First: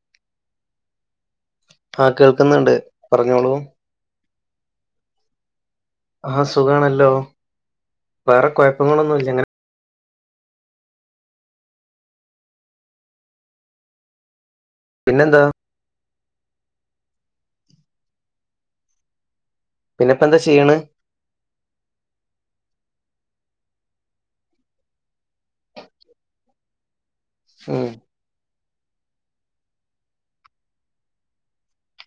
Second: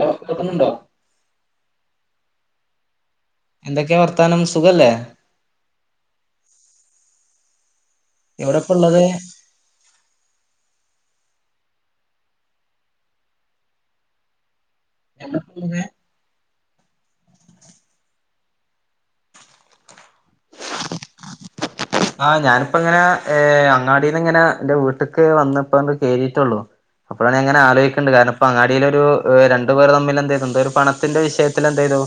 Hello കേൾക്കുന്നുണ്ടോ? ആഹ് കേൾക്കുന്നുണ്ട് പറഞ്ഞോളൂ. എന്തൊക്കെയാ വർത്താനം സുഖല്ലെ? ആഹ് സുഖാണല്ലോ വേറെ എവിടെപ്പള്ളത് കുഴപ്പങ്ങളൊന്നുല്ല ഇങ്ങനെ പിന്നെന്താ? പിന്നെ ഇപ്പ എന്താ ചെയ്യണ്? ആഹ് ഞാനിപ്പ ഇങ്ങനെ ഏഹ് അങ്ങാടിന്ന് ഇങ്ങനെ എന്റെ വീട്ടിക്ക് വന്നിപ്പോ ആണ്ട് കേറിട്ടുള്ളു. അപ്പോഴാണ് ഞാൻ ങ്ങന ഉം ആലോയ്ക്ക്ണ്ട് കാരണം പാടിയിലൊരു രണ്ടു പേർ തമ്മിൽ എന്തേ എന്തെ ഒരു പണത്തിന്റെ വിഷയത്തിൽ എന്തെയ്തു?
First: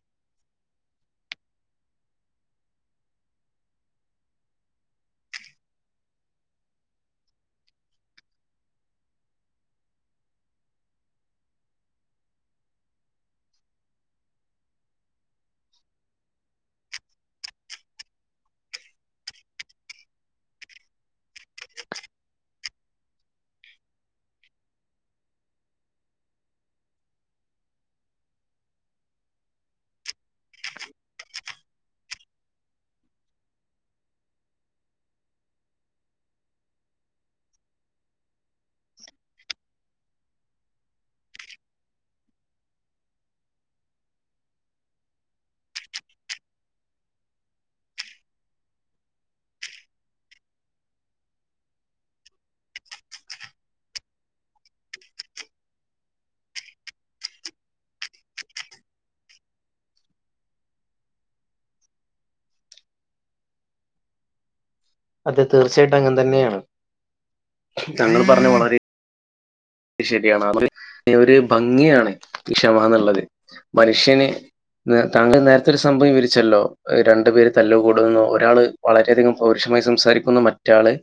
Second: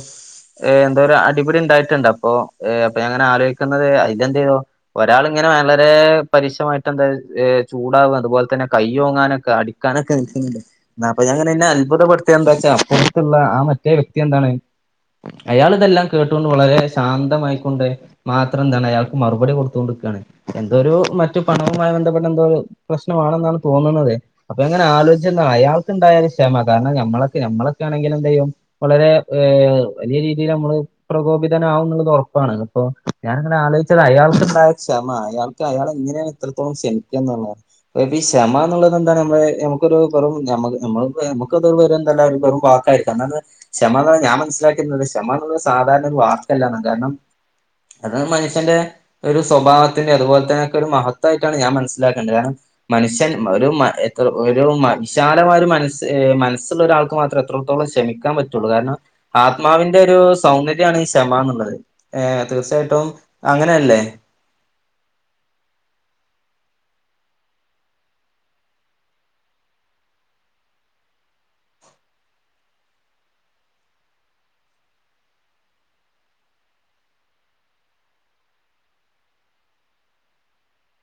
ഏഹ് എന്തോര് അടിപിടി ഉണ്ടായിട്ടുണ്ട് ഏഹ് അപ്പോ ഞാൻ ഇങ്ങനെ ആലോയിക്കുന്നത് അതെന്തേയ്തു ഒരാൾ ഇങ്ങനെ വളരെ പരിഷമായിട്ട് എന്താ ചൂടാവും അതുപോലെ തന്നെ കൈയൊങ്ങാനൊക്കെ അടി ക്കാനൊക്കെ നിൽക്കിണ്ട്. ന്താ പ്പോ ഞാ ഇങ്ങനെ ഇന്ന അത്ഭുതപ്പെടുത്തിയ എന്താ വച്ചാ അപ്പുറത്തുള്ള ആ മറ്റേ വ്യക്തി എന്താണ് അയാൾ ഇതെല്ലാം കേട്ടു കൊണ്ട് വളരെ ശാന്തമായിക്കൊണ്ട് മാത്രം എന്താണ് അയാൾക്ക് മറുപടി കൊടു ത്തോണ്ടിക്കാണ് എന്തോരു മറ്റു പണവുമായി ബന്ധപ്പെട്ട എന്തോരു പ്രശ്നമാണെന്നാണ് തോന്നണത്. അപ്പൊ ഞാൻ ഇങ്ങനെ ആലോചിച്ച അയാൾക്ക് ഉണ്ടായ ഒരു ക്ഷമ കാരണം നമ്മളൊക്കെ നമ്മളൊക്കെ ആണെങ്കിൽ എന്തെയ്യും വളരെ ഏഹ് വലിയ രീതിയില് അമ്മള് പ്രകോപിതനാവുനുള്ളത് ഉറപ്പാണ് അപ്പൊ ഞാൻ ഇങ്ങനെ ആലോചിച്ചത് അയാൾക്ക് ണ്ടായ ക്ഷമ അയാൾക്ക് അയാളെ എന്തിനാണ് എത്രത്തോളം ക്ഷമിക്കാന്ന് ഉള്ളതാണ്. ഒരു ക്ഷമ എന്നുള്ളത് എന്താണ് നമ്മള് നമുക്കൊരു [unintelligible] എന്തല്ലാം വെറും വാക്കാര്. ക്ഷമ എന്നുള്ളെ ഞാൻ മനസ്സിലാക്കുന്നത് ക്ഷമ എന്നുള്ളെ സാധാരണ ഒരു വാക്കല്ലാന്നാണ് കാരണം അത് മനുഷ്യന്റെ ഒരു സ്വഭാവത്തിന്റെ അതുപോലെ തന്നെ ഒക്കെ ഒരു മഹതായിട്ടാണ് ഞാൻ മനസ്സിലാക്കേണ്ടത് കാരണം മനുഷ്യൻ ഒരു മ എത്ര ഒരു മ വിശാലമായ ഒരു മനസ് മനസ്സുള്ള ഒരാൾക്ക് മാത്രം എത്രത്തോളം ക്ഷമിക്കാൻ പറ്റുള്ളൂ കാരണം ആത്മാവിന്റെ ഒരു സൗന്ദര്യമാണ് ഈ ക്ഷമ എന്നുള്ളത്. ഏ ഹ് തീർച്ചയായിട്ടും അങ്ങനല്ലേ? അതെ തീർച്ചയായിട്ടും അങ്ങൻ തന്നെയാണ് തങ്ങൾ പറഞ്ഞ വളരെ ശരിയാണ് അ ഒരു ഭംഗിയാണ് ഈ ക്ഷമന്നുള്ളത് മനുഷ്യന് താങ്കൾ നേരത്തെരു സംഭവം വിരിച്ചല്ലോ രണ്ടു പേര് തല്ല് കൂടുന്നു ഒരാള് വളരെയധികം പൗരുഷമായി സംസാരിക്കുന്ന മറ്റാള്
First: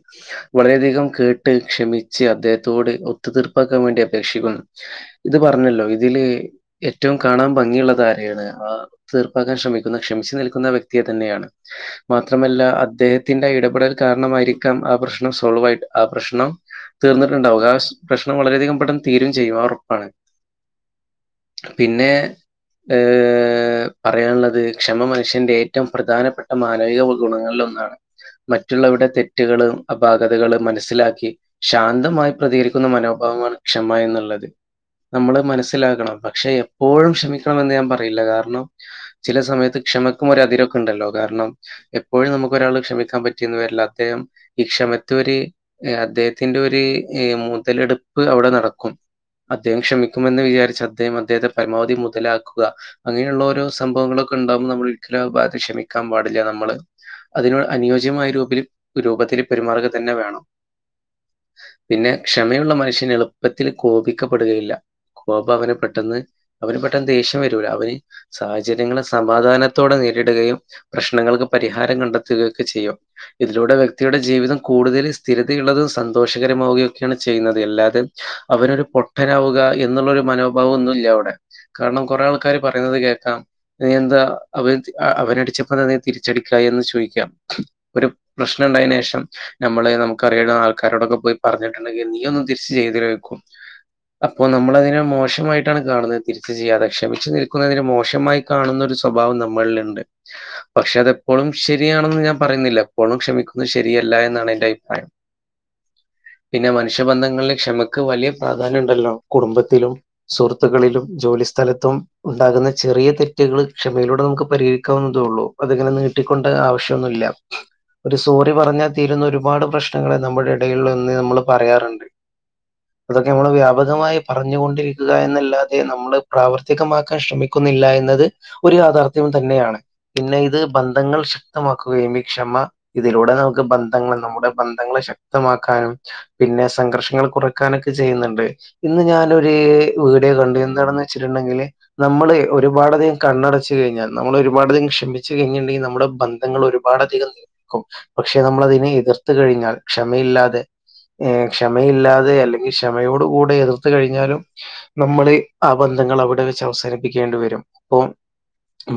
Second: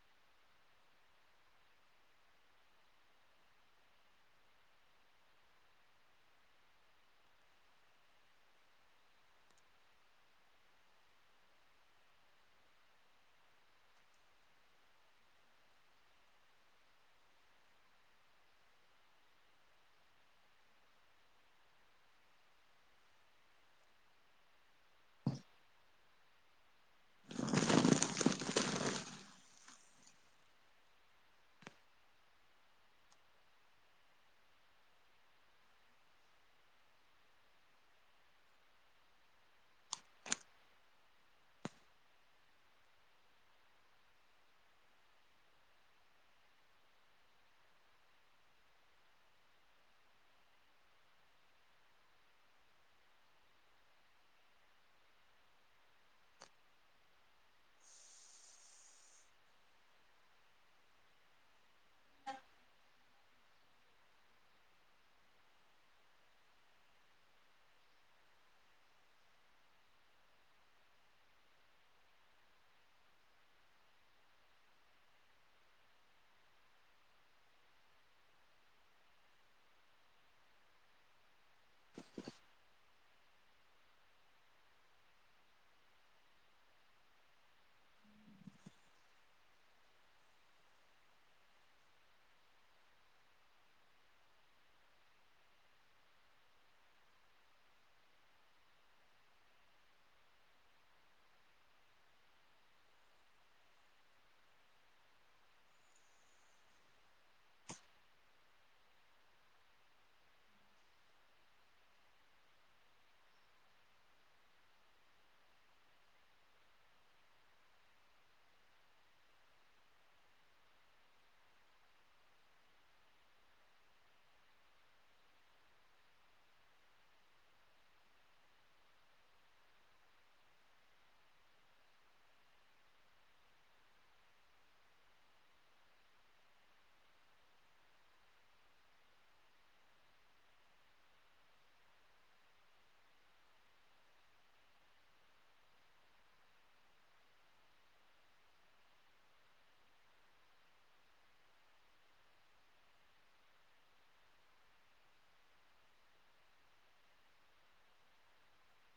വളരെയധികം കേട്ട് ക്ഷമിച്ച് അദ്ദേഹത്തോട് ഒത്തുതീർപ്പാക്കാൻ വേണ്ടി അപേക്ഷിക്കുന്നു ഇത് പറഞ്ഞല്ലോ ഇതില് ഏറ്റവും കാണാൻ ഭങിയുള്ളത് ആരെയാണ് ആഹ് തീർപ്പാക്കാൻ ശ്രമിക്കുന്ന ക്ഷമിച്ചു നിൽക്കുന്ന വ്യക്തിയെ തന്നെയാണ് മാത്രമല്ല അദ്ദേഹത്തിന്റെ ഇടപെടൽ കാരണമായിരിക്കാം ആ പ്രശ്നം സോൾവയിട്ട് ആ പ്രശ്നം തീർന്നിട്ടുണ്ടാവുക ആ പ്രശ്നം വളരെയധികം പെട്ടെന്ന് തീരയും ചെയ്യും ആ ഉറപ്പാണ് പിന്നെ ഏഹ്. പറയാനുള്ളത് ക്ഷമ മനുഷ്യന്റെ ഏറ്റവും പ്രധാനപ്പെട്ട മാനവിക ഗുണങ്ങളിൽ ഒന്നാണ് മറ്റുള്ളവരുടെ തെറ്റുകളും അപാകതകും മനസ്സിലാക്കി ശാന്തമായി പ്രതികരി ക്കുന്ന മനോഭാവമാണ് ക്ഷമ എന്നുള്ളത് നമ്മള് മനസ്സിലാക്കണം പക്ഷെ എപ്പോഴും ക്ഷമിക്കണംമെന്ന് ഞാൻ പറയില്ല കാരണം ചില സമയത്ത് ക്ഷമക്കും ഒര അതിരെക്കെ ഉണ്ടല്ലോ കാരണം എപ്പോഴും നമുക്ക് ഒരാൾ ക്ഷമിക്കാൻ പറ്റിയന്ന് വരില്ല അദ്ദേഹം ഈ ക്ഷമത്തൊര് അദ്ദേഹത്തിന്റെ ഒരു മുതലെടുപ്പ് അവിടെ നടക്കും അദ്ദേഹം ക്ഷമിക്കുമെന്ന് വിചാരിച്ച അദ്ദേഹം അദ്ദേഹത്തെ പരമാവധി മുതലാക്കുക അങ്ങനെയുള്ളൊരോ സംഭവങ്ങളൊക്കെ ഉണ്ടാവ്മ്പോ നമ്മൾ ഒരിക്കലും ഭാഗത്ത് ക്ഷമിക്കാൻ പാടില്ല നമ്മള് അതിനോട് അനുയോജ്യമായ ഗ്രൂപ്പില് രൂപത്തില് പെരുമാറുക തന്നെ വേണം പിന്നെ ക്ഷമയുള്ള മനുഷ്യൻ എളുപ്പത്തിൽ കോപിക്കപ്പെടുകയില്ല കോപ അവന് പെട്ടെന്ന് അവന് പെട്ടെന്ന് ദേഷ്യം വരൂല അവന് സാഹചര്യങ്ങളെ സമാധാനത്തോടെ നേരിടുകയും പ്രശ്നങ്ങൾക്ക് പരിഹാരം കണ്ടെത്തുകയൊക്കെ ചെയ്യാം ഇതിലൂടെ വ്യക്തിയുടെ ജീവിതം കൂടുതൽ സ്ഥിരതയുള്ളതും സന്തോഷകരമാവുകയും [unintelligible] ണ് ചെയ്യുന്നത് അല്ലാതെ അവനൊരു പൊട്ടനാവുക എന്നുള്ളൊരു മനോഭാവം ഒന്നുല്ല അവിടെ കാരണം കൊറേ ആൾക്കാര് പറയുന്നത് കേൾക്കാം നീ എന്താ അവന് അവനടിച്ചപ്പോ അത് നീ തിരിച്ചടിക്കായി എന്ന് ചോയിക്കാം ഒരു പ്രശ്നം ഉണ്ടായേന് ശേഷം നമ്മള് നമുക്ക് അറിയുന്ന ആൾക്കാരോടൊക്കെ പോയി പറഞ്ഞ് അല്ലെങ്കിൽ നീ ഒന്ന് തിരിച്ച് ചെയ്തിലേന്ന് വക്കും അപ്പോ നമ്മള് അതിനെ മോശമായിട്ടാണ് കാണുന്നത് തിരിച്ച് ചെയ്യാതെ ക്ഷമിച്ചു നിൽക്കുന്നതിനെ മോശമായി കാണുന്ന ഒരു സ്വഭാവം നമ്മളില്ണ്ട് പക്ഷെ അതെപ്പോളും ശരിയാണെന്ന് ഞാൻ പറയുന്നില്ല എപ്പോളും ക്ഷമിക്കുന്നത് ശരിയല്ല എന്നാണ് എന്റെ അഭിപ്രായം പിന്നെ മനുഷ്യബന്ധങ്ങളിലെ ക്ഷമക്ക് വലിയ പ്രാധാന്യം ഉണ്ടല്ലോ കുടുംബത്തിലും സുഹൃത്തുക്കളിലും ജോലിസ്ഥലത്തും ഉണ്ടാകുന്ന ചെറിയ തെറ്റുകൾ ക്ഷമയിലൂടെ നമുക്ക് പരിഹരിക്കാവുന്നതേ ഉള്ളൂ അതങ്ങനെ നീ കിട്ടിക്കൊണ്ട് ആവശ്യന്നുല്ല ഒരു സോറി പറഞ്ഞാ തീരുന്ന ഒരുപാട് പ്രശ്നങ്ങളെ നമ്മുടെ ഇടയിൽ ഉള്ളത് എന്ന് നമ്മള് പറയാറുണ്ട് അതൊക്കെ നമ്മൾ വ്യാപകമായി പറഞ്ഞുകൊണ്ടിരിക്കുക എന്നല്ലാതെ നമ്മള് പ്രാവർത്തികമാക്കാൻ ശ്രമിക്കുന്നില്ല എന്നത് ഒരു യാഥാർത്ഥ്യം തന്നെയാണ് പിന്നെ ഇത് ബന്ധങ്ങൾ ശക്തമാക്കുകയും ഈ ക്ഷമ ഇതിലൂടെ നമുക്ക് ബന്ധങ്ങൾ നമ്മുടെ ബന്ധങ്ങളെ ശക്തമാക്കാനും പിന്നെ സംഘർഷങ്ങൾ കുറക്കാനൊക്കെ ചെയ്യുന്ന്ണ്ട് ഇന്ന് ഞാനൊര് വീഡിയോ കണ്ടു എന്താണെന്ന് വെച്ചിട്ടുണ്ടെങ്കില് നമ്മള് ഒരുപാട് അധികം കണ്ണടച്ച് കഴിഞ്ഞാൽ നമ്മൾ ഒരുപാട് അധികം ക്ഷമിച്ചു കഴിഞ്ഞിട്ടുണ്ടെങ്കിൽ നമ്മുടെ ബന്ധങ്ങൾ ഒരു പാട് അധികം നിൽക്കും പക്ഷെ നമ്മള അതിനെ എതിർത്ത് കഴിഞ്ഞാൽ ക്ഷമയില്ലാതെ ഏ ക്ഷമയില്ലാതെ അല്ലെങ്കി ക്ഷമയോട് കൂടെ എതിർത്ത് കഴിഞ്ഞാലും നമ്മള് ആ ബന്ധങ്ങൾ അവിടെ വെച്ച് അവസാനിപ്പിക്കേണ്ടി വരും അപ്പൊ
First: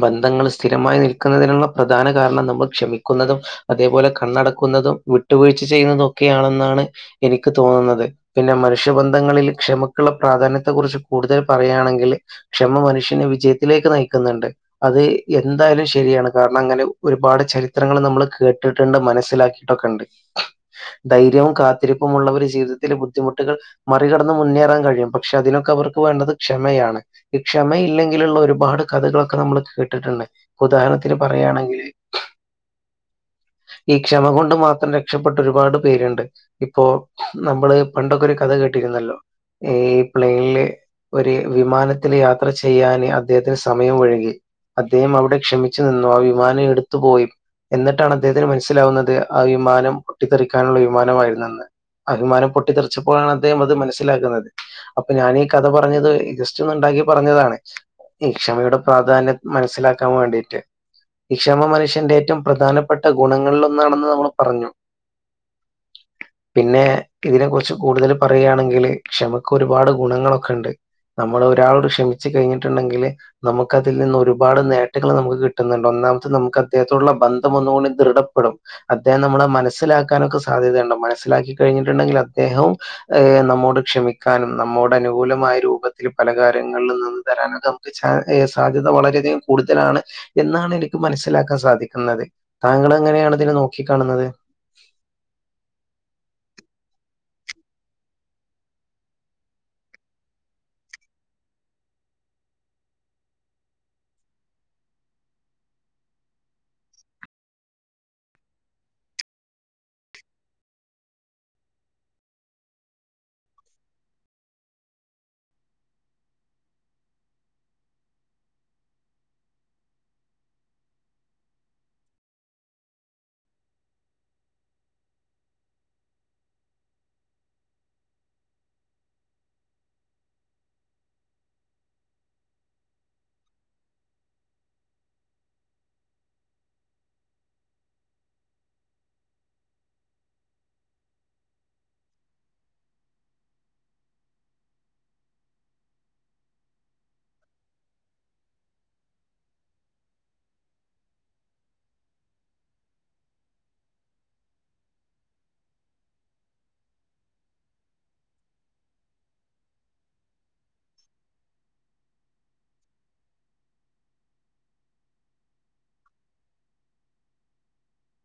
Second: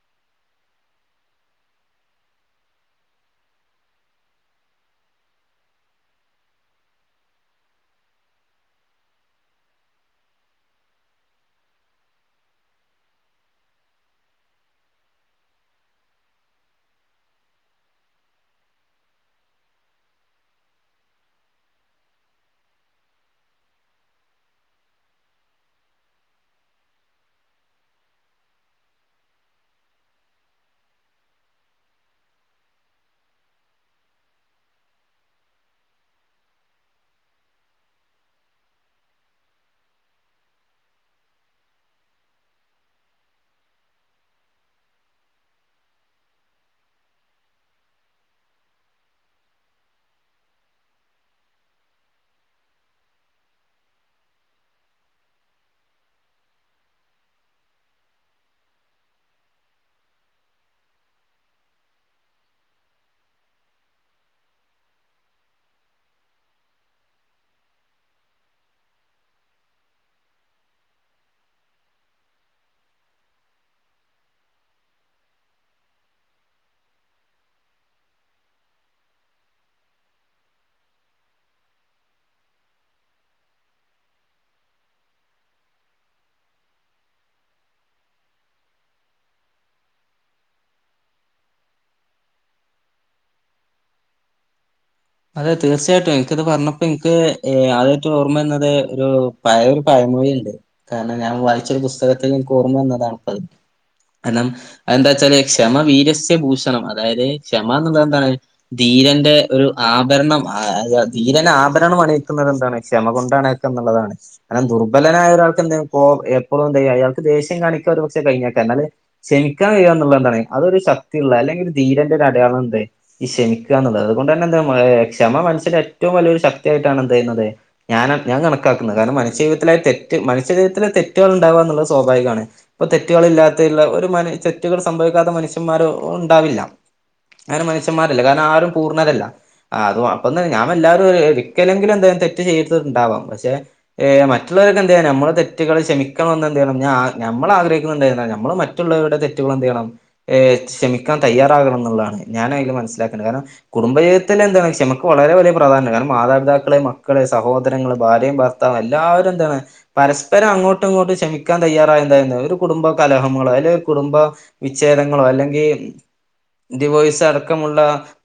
ബന്ധങ്ങൾ സ്ഥിരമായി നിൽക്കുന്നതിനുള്ള പ്രധാന കാരണം നമ്മൾ ക്ഷമിക്കുന്നതും അതേപോലെ കണ്ണടക്കുന്നതും വിട്ടുവീഴ്ച ചെയ്യുന്നതും ഒക്കെയാണെന്നാണ് എനിക്ക് തോന്നുന്നത് പിന്നെ മനുഷ്യ ബന്ധങ്ങളിൽ ക്ഷമക്കുള്ള പ്രാധാന്യത്തെ കുറിച്ച് കൂടുതൽ പറയാണെങ്കിൽ ക്ഷമ മനുഷ്യനെ വിജയത്തിലേക്ക് നയിക്കുന്നുണ്ട് അത് എന്തായാലും ശരിയാണ് കാരണം അങ്ങനെ ഒരുപാട് ചരിത്രങ്ങൾ നമ്മള് കേട്ടിട്ടുണ്ട് മനസ്സിലാക്കിയിട്ടൊക്കെ ഒണ്ട് ധൈര്യവും കാത്തിരിപ്പുമുള്ളവര് ജീവിതത്തിലെ ബുദ്ധിമുട്ടുകൾ- മറികടന്ന് മുന്നേറാൻ കഴിയും പക്ഷെ അതിനൊക്കെ അവർക്ക് വേണ്ടത് ക്ഷമയാണ് ഈ ക്ഷമ ഇല്ലെങ്കിലുള്ള ഒരുപാട് കഥകളൊക്കെ നമ്മള് കേട്ടിട്ടുണ്ട് ഉദാഹരണത്തിന് പറയാണെങ്കില്- ഈ ക്ഷമ കൊണ്ട് മാത്രം രക്ഷപ്പെട്ട ഒരുപാട് പേരുണ്ട് ഇപ്പോ നമ്മള് പണ്ടൊക്കെ ഒരു കഥ കേട്ടിരുന്നല്ലോ ഈ പ്ലെനില്- ഒരു വിമാനത്തില് യാത്ര ചെയ്യാന് അദ്ദേഹത്തിന് സമയം വഴുകി അദ്ദേഹം അവിടെ ക്ഷമിച്ച് നിന്നു ആ വിമാനം എടുത്ത് പോയി എന്നിട്ടാണ് അദ്ദേഹത്തിന് മനസ്സിലാവുന്നത് ആ വിമാനം പൊട്ടിത്തെറിക്കാനുള്ള വിമാനമായിരുന്നു എ ന്ന് ആ വിമാനം പൊട്ടിത്തെറിച്ചപ്പോളാണ് അദ്ദേഹം അത് മനസ്സിലാക്കുന്നത് അപ്പൊ ഞാന് ഈ കഥ പറഞ്ഞത് ജസ്റ്റ് ഒന്ന് ഒണ്ടാക്കി പറഞ്ഞതാണ് ഈ ക്ഷമയുടെ പ്രാധാന്യം മനസ്സിലാക്കാൻ വേണ്ടിയിട്ട് ഈ ക്ഷമ മനുഷ്യന്റെ ഏറ്റവും പ്രധാനപ്പെട്ട ഗുണങ്ങളിൽ ഒന്നാണെന്ന് നമ്മള് പറഞ്ഞു പിന്നെ ഇതിനെ കുറിച്ച് കൂടുതല് പറയുകയാണെങ്കില് ക്ഷമക്ക് ഒരുപാട് ഗുണങ്ങളൊക്കെ ഒണ്ട് നമ്മള് ഒരാളോട് ക്ഷമിച്ചു കഴിഞ്ഞിട്ടുണ്ടെങ്കില്- നമുക്ക് അതിൽ നിന്ന് ഒരുപാട് നേട്ടങ്ങൾ നമുക്ക് കിട്ടുന്നുണ്ട് ഒന്നാമത്തെ നമുക്ക് അദ്ദേഹത്തോടുള്ള ബന്ധം ഒന്നുകൂടി ദൃഢപ്പെടും അദ്ദേഹം നമ്മളെ മനസ്സിലാക്കാനൊക്കെ സാധ്യതയുണ്ട് മനസ്സിലാക്കി കഴിഞ്ഞിട്ടുണ്ടെങ്കിൽ അദ്ദേഹവും- ഏഹ് നമ്മോട് ക്ഷമിക്കാനും നമ്മോട് അനുകൂലമായ രൂപത്തില് പല കാര്യങ്ങളിൽ നിന്ന് [unintelligible] സാധ്യത വളരെയധികം കൂടുതലാണ് എന്നാണ് എനിക്ക് മനസ്സിലാക്കാൻ സാധിക്കുന്നത് താങ്കൾ എങ്ങനെയാണ് ഇതിനെ നോക്കി കാണുന്നത് അതെ തീർച്ചയായിട്ടും എനിക്കത് പറഞ്ഞപ്പോ എനിക്ക് ആദ്യായിട്ട് ഓർമ്മന്നത് ഒരു പഴയ ഒരു പഴമൊഴിയിണ്ട് കാരണം ഞാൻ വായിച്ചൊരു പുസ്തകത്തിന്ന് എനിക്ക് ഓർമ്മ വന്നതാണ് ഇപ്പ [unintelligible] അത് എന്താ വെച്ചാല് ക്ഷമ വീരസ്യ ഭൂഷണം അതായത് ക്ഷമാന്നുള്ളത് എന്താണ്- ധീരന്റെ ഒരു- ആഭരണം ധീരന് ആഭരണം അണിയിക്കുന്നത് എന്താണ് ക്ഷമ കൊണ്ടാണ് എന്നുള്ളതാണ് കാരണം ദുർബലനായ ഒരാൾക്ക് എന്താ ഇപ്പോ എപ്പോഴും എന്ത്‌ ചെയ്യാം അയാൾക്ക് ദേഷ്യം കാണിക്കും ഒരു പക്ഷെ കഴിഞ്ഞേക്കാം എന്നാല്- ക്ഷമിക്കാൻ കഴിയുകാന്നുള്ളത് എന്താണ് അതൊരു ശക്തിയുള്ള അല്ലെങ്കിൽ ഒരു ധീരന്റെ ഒരു അടയാളം എന്തേ- ഈ ക്ഷമിക്കുകാന്നുള്ളത് അതുകൊണ്ട് തന്നെ എന്താ ക്ഷമ മനസ്സിന്റെ ഏറ്റവും വലിയൊരു ശക്തിയായിട്ടാണ് എന്തെയ്യുന്നത് ഞാൻ ഞാൻ കണക്കാക്കുന്നത് കാരണം മനുഷ്യജീവിതത്തിലെ തെറ്റ് മനുഷ്യജീവിതത്തില തെറ്റ്കള് ഇണ്ടാവുക എന്നുള്ളത് സ്വാഭാവികമാണ് ഇപ്പൊ തെറ്റുകൾ ഇല്ലാത്തുള്ള ഒരു മനു തെറ്റുകൾ സംഭവിക്കാത്ത മനുഷ്യന്മാര് ഉണ്ടാവില്ല അങ്ങനെ മനുഷന്മാരല്ലേ കാരണം ആരും പൂർണ്ണരല്ല ആഹ് അതും അപ്പൊ തന്നെ ഞാനും എല്ലാവരും ഒരിക്കലെങ്കിലും എന്തായാലും തെറ്റ് ചെയ്തിട്ടുണ്ടാവാം പക്ഷെ- ഏഹ് മറ്റുള്ളവർക്ക് എന്ത്‌ ചെയ്യാനാ നമ്മള് തെറ്റ്കള് ക്ഷമിക്കണമെന്ന് എന്തെയ്യണം ഞാ ഞമ്മൾ ആഗ്രഹിക്കുന്ന എന്താ നമ്മള്- മറ്റുള്ളവരുടെ തെറ്റുകൾ എന്ത് ചെയ്യണം ഏഹ് ക്ഷമിക്കാൻ തയ്യാറാകണം എന്നുള്ളതാണ് ഞാൻ അതില് മനസ്സിലാക്കേണ്ടത് കാരണം കുടുംബ ജീ ജീവിതത്തി [unintelligible] ലെന്താണ് ക്ഷമക്ക് വളരെ വലിയ പ്രധാനം കാരണം മാതാപിതാക്കളെ മക്കളെ സഹോരങ്ങള് ഭാര്യയും ഭർ ഭർത്താവ് എല്ലാവരും എന്താണ്- പരസ്പരം അങ്ങോട്ടും ഇങ്ങോട്ടും ക്ഷമിക്കാൻ തയ്യാറായാൽ എന്തായിരുന്നു ഒരു കുടുംബ കലഹങ്ങളോ അല്ലേ കുടുംബ വിച്ഛേദങ്ങളോ അല്ലെങ്കി ഡിവോയ്സ് അടക്കമുള്ള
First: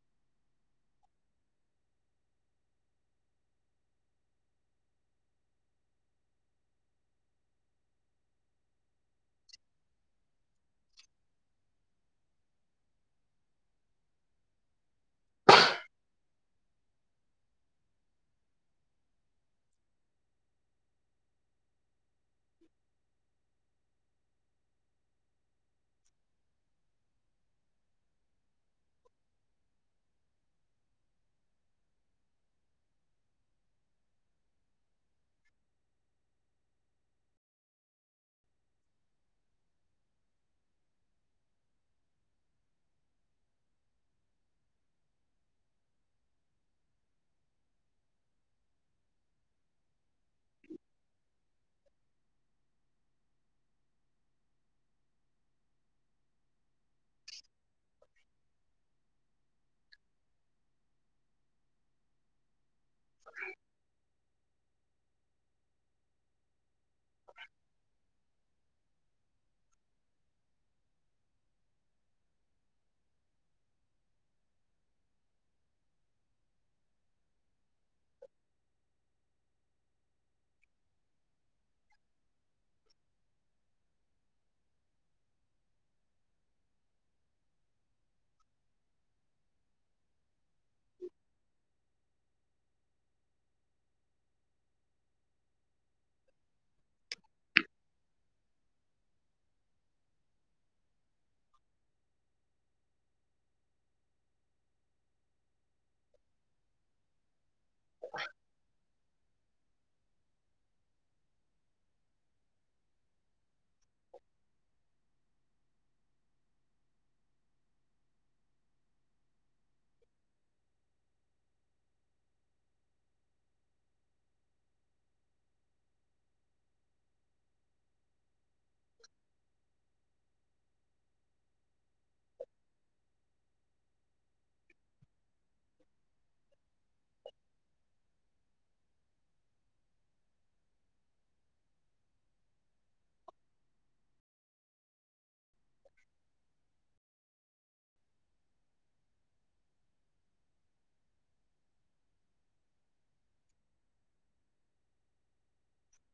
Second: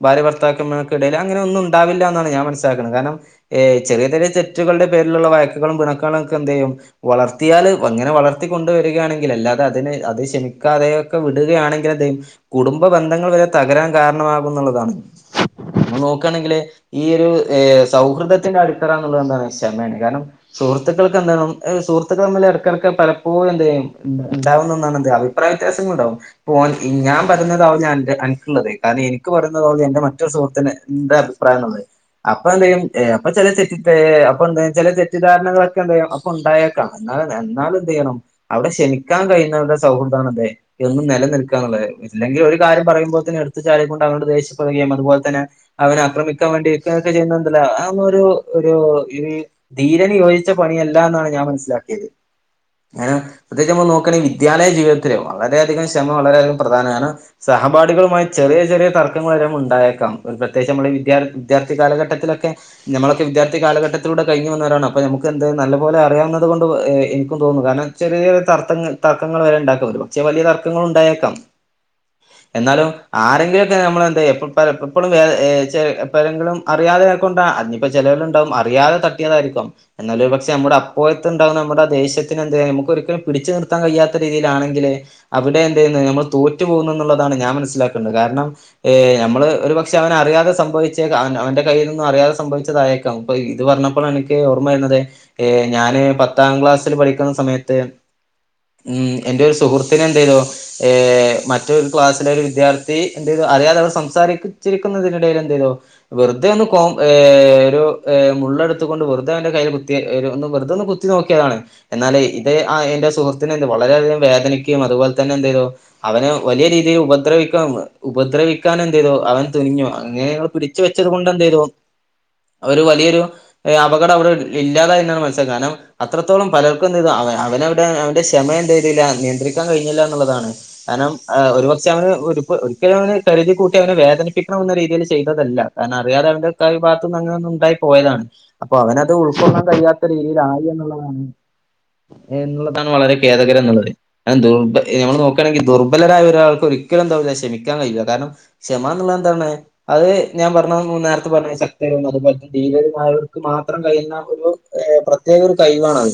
ഭാര്യഭർത്താക്കമ്മാ ക്കിടയിൽ അങ്ങനൊന്നും ഉണ്ടാവില്ല എന്നാണ് ഞാൻ മനസിലാക്കണത് കാരണം- ഏഹ് ചെറിയ ചെറിയ തെറ്റുകളുടെ പേരിലുള്ള വഴക്കുകളും പിണക്കങ്ങളും ഒക്കെ എന്തെയ്യും- വളർത്തിയാല് അങ്ങനെ വളർത്തി കൊണ്ട് വരികയാണെങ്കിൽ അല്ലാതെ അതിന് അത് ക്ഷമിക്കാതെയൊക്കെ വിടുകയാണെങ്കിൽ എന്ത് ചെയ്യും കുടുംബ ബന്ധങ്ങള് വരെ തകരാൻ കാരണമാകുന്നുള്ളതാണ് നമ്മള് നോക്കുകയാണെങ്കില് ഈയൊരു സൗഹൃദത്തിന്റെ അടിത്തറ എന്നുള്ളത് എന്താണ് ക്ഷമയാണ് കാരണം- സുഹൃത്തുക്കൾക്ക് എന്താണ് സുഹൃത്തുക്കൾ തമ്മില് എടക്കെടയ്ക്ക് പലപ്പോഴും എന്തെയ്യും- ഇണ്ടാവുന്ന ഒന്നാണ് എന്ത് അഭിപ്രായ വ്യത്യാസങ്ങൾ ഇണ്ടാവും ഇപ്പൊ ഓൻ ഞാൻ പറയുന്നതാവില്ല അനിക്കുള്ളത് കാരണം എനിക്ക് പറയുന്നതാവല്ല എന്റെ- ഉറ്റ സുഹൃത്തിന് എന്റെ അഭിപ്രായം ആണ് ഉള്ളത് അപ്പൊ എന്തെയ്യും ഏ അപ്പൊ ചെല തെറ്റി ഏ അപ്പ എന്ത ചെല തെറ്റിദ്ധാരണകളൊക്കെ എന്തെയ്യും ഉണ്ടായേക്കാം എന്ന എന്നാലുന്തെയ്യണം അവിടെ ക്ഷമിക്കാൻ കഴിയുന്നവരുടെ സൗഹൃതാണ്തേ എന്നും നിലനിൽക്കാന്ന്ള്ളത് ഇല്ലെങ്കി ഒരു കാര്യം പറയുമ്പോത്തിന് എടുത്ത് ചാടി കൊണ്ട് അങ്ങട് ദേഷ്യപ്പെടുകയും അതുപോലെ തന്നെ അവരെ ആക്രമിക്കാൻ വേണ്ടി ഒക്കേ ചെയ്യുന്നോറുണ്ടല്ലോ അതൊന്നും ഒരു ഒരു ഈ ധീരന് യോജിച്ച പണിയല്ലാന്നാണ് ഞാൻ മനസ്സിലാക്കിയത് അങ്ങന പ്രത്യേകിച്ചമ്മള് നോക്കുകയാണെങ്കില് വിദ്യാലയ ജീവിതത്തില് വളരെയധികം ക്ഷമ വളരെയധികം പ്രധാനമാണ് കാരണം സഹപാഠികളുമായി ചെറിയ ചെറിയ തർക്കങ്ങൾ വര മുണ്ടായി രിക്കാം പ്രത്യകിച്ച് നമ്മള് വിദ്യാർ വിദ്യാർത്ഥി കാലഘട്ടത്തിലൊക്കെ ഞമ്മളൊക്കെ വിദ്യാർത്ഥി കാലഘട്ടത്തിലൂടെ കഴിഞ്ഞു വന്നവരാണ് അപ്പ ഞമുക്ക് എന്ത് നല്ലപോലെ അറിയാവുന്നത് കൊണ്ട് ഏ എനിക്കും തോന്നും കാരണം ചെറിയ ചെറിയ തർത്തങ്ങൾ തർക്കങ്ങൾ വരെ ഉണ്ടാക്ക [unintelligible] പക്ഷേ വലിയ തർക്കങ്ങളും ഉണ്ടായേക്കാം എന്നാലും ആരെങ്കിലുമൊക്കെ ഞമ്മളെ എന്താ എപ്പ പല എപ്പോഴും വേദ ഏ ചില എപ്പോഴെങ്കിലും അിയതെയക്കൊണ്ടാ ന്നീ അതിനിയിപ്പോൾ ചിലവര് ഉണ്ടാകും അറിയാതെ തട്ടിയതായിരിക്കും എന്നാലൊരു പക്ഷേ നമ്മുടെ അപ്പോഴത്തെണ്ടാകുന്ന നമ്മുടെ ആ ദേഷ്യത്തിന് എന്തെ നമുക്ക് ഒരിക്കലും പിടിച്ചു നിർത്താൻ കഴിയാത്ത രീതിയിലാണെങ്കില് അവിടെ എന്തേയ്യ്ന്നു നമ്മള് തോറ്റു പോകുന്നു എന്നുള്ളതാണ് ഞാൻ മനസ്സിലാക്കേണ്ടത് കാരണം ഏഹ് നമ്മള് ഒരു പക്ഷേ അവന് അറിയാതെ സംഭവിച്ചേക്കാം. അവന്റെ കയ്യിൽ നിന്നും അറിയാതെ സംഭവിച്ചതായേക്കാം. അപ്പൊ ഇത് പറഞ്ഞപ്പഴാ എനിക്ക് ഓർമ്മ വരുന്നത് ഏഹ് ഞാന് പത്താം ക്ലാസ്സില് പഠിക്കുന്ന സമയത്ത് ഈ എന്റെ ഒരു സുഹൃത്തിന് എന്തേയ്‌തു ഏഹ് മറ്റൊരു ക്ലാസ്സിലെ ഒരു വിദ്യാർത്ഥി എന്ത് ചെയ്തു അറിയാതെ അവൾ സം സംസാരിച്ചിരിക്കുന്നതിനിടൽ എന്ത് ചെയ്തു വെറുതെ ഒന്ന് കോൺ ഏഹ് ഒരു ഏ മുള്ളെടുത്തുകൊണ്ട് വെറുതെ അവന്റെ കയ്യിൽ കുത്തി ഒന്ന് വെറുതെ ഒന്ന് കുത്തി നോക്കിയതാണ് എന്നാലേ ഇത് ആ എന്റെ സുഹൃത്തിന് എന്ത് വളരെയധികം വേദനയ്ക്കുകയും അതുപോൽ തന്നെ എന്തെയ്തു അവന് വലിയ രീതിയില് ഉപദ്രവിക്ക [unintelligible] ഉപദ്രവിക്കാന് എന്ത് ചെയ്തു അവൻ തുനിഞ്ഞു അങ്ങനെ ഞങ്ങള് പിടിച്ച് വെച്ചത് കൊണ്ട് എന്തെയ്തു അവര് വലിയൊരു അപകടം അവിടെ ഇല്ലാതായിന്നാ മനസ്സിലാക്കണ്ടേ കാരണം അത്രത്തോളം പലർക്കും എന്തേയ്‌തു അവ അവനവിടെ അവന്റെ ക്ഷമ എന്ത് ചെയ്തില്ല നിയന്ത്രിക്കാൻ കഴിഞ്ഞില്ല എന്നുള്ളതാണ്. കാരണം ഒരുപക്ഷേ അവന് ഒരു ഒരിക്കലുഅവന്കരുതി കൂട്ടി ട്ടി അവനെ വേദനിപ്പിക്കണമെന്ന രീതിയില് ചെയ്തതല്ല കാരണം അറിയാതെ അവന്റെ ഭാഗത്തുനിന്ന് അങ്ങനെ ഒന്ന് ഉണ്ടായി പോയതാണ്. അപ്പൊ അവനത് ഉൾക്കൊള്ളാൻ കഴിയാത്ത രീതിയിലായി എന്നുള്ളതാണ് എന്നുള്ളതാണ് വളരെ ഖേദകരം എന്നുള്ളത്. അത് ദുർബ നമ്മള് നോക്കുകാണെങ്കില് ദുർബലരായ ഒരാൾക്ക് ഒരിക്കലും എന്താവില്ല ക്ഷമിക്കാൻ കഴിയില്ല കാരണം ക്ഷമാന്നുള്ളത് എന്താണ്? അത് ഞാൻ പറഞ്ഞത് നേരത്തെ പറഞ്ഞ ശക്തരുണ്ട് അതുപോലെ തന്നെ ധീരരുമായവർക്ക് മാത്രം കഴിയുന്ന ഒരു ഏഹ് പ്രത്യേക ഒരു കഴിവാണത്.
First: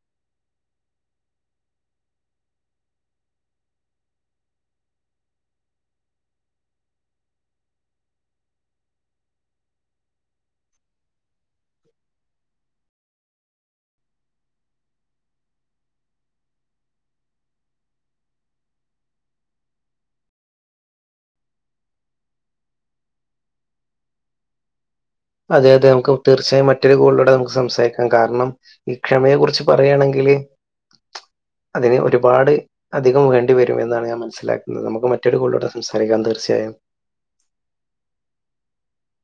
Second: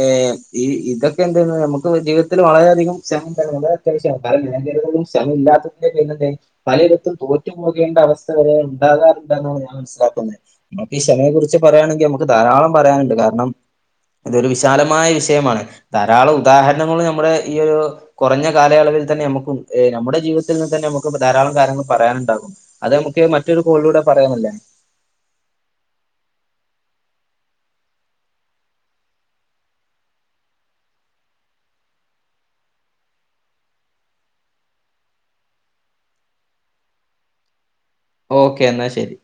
ഏഹ് ഈ ഇതൊക്കെ എന്ത് നമ്മുക്ക് ജീവിതത്തില് വളരെയധികം ശ്രമം [unintelligible] അത്യാവശ്യാ കാരണം [unintelligible] പലയിടത്തും തോറ്റുപോകേണ്ട അവസ്ഥ വരെ ഉണ്ടാകാറുണ്ടെന്നാണ് ഞാൻ മനസ്സിലാക്കുന്നത്. നമ്മക്ക് ഈ ക്ഷമയെ കുറിച്ച് പറയാണെങ്കിൽ നമ്മുക്ക് ധാരാളം പറയാനുണ്ട് കാരണം ഇതൊരു വിശാലമായ വിഷയമാണ് ധാരാളം ഉദാഹരണങ്ങൾ നമ്മുടെ ഈ ഒരു കൊറഞ്ഞ കാലയളവിൽ തന്നെ നമ്മുക്ക് നമ്മുടെ ജീവിതത്തിൽ നിന്ന് തന്നെ നമുക്ക് ധാരാളം കാര്യങ്ങൾ പറയാനുണ്ടാകും. അത് നമുക്ക് മറ്റൊരു കോളിലൂടെ പറയാനല്ലേ അതെ അതെ നമ്മുക്ക് തീർച്ചയായും മറ്റൊരു കോളിലൂടെ നമ്മുക്ക് സംസാരിക്കാം. കാരണം ഈ ക്ഷമയെ കുറിച്ച് പറയാണെങ്കില് അതിന് ഒരുപാട് അധികം വേണ്ടി വരും എന്നാണ് ഞാൻ മനസ്സിലാക്കുന്നത്. നമ്മുക്ക് മറ്റൊരു കോളിലൂടെ സംസാരിക്കാം തീർച്ചയായും ഓക്കെ എന്നാ ശരി.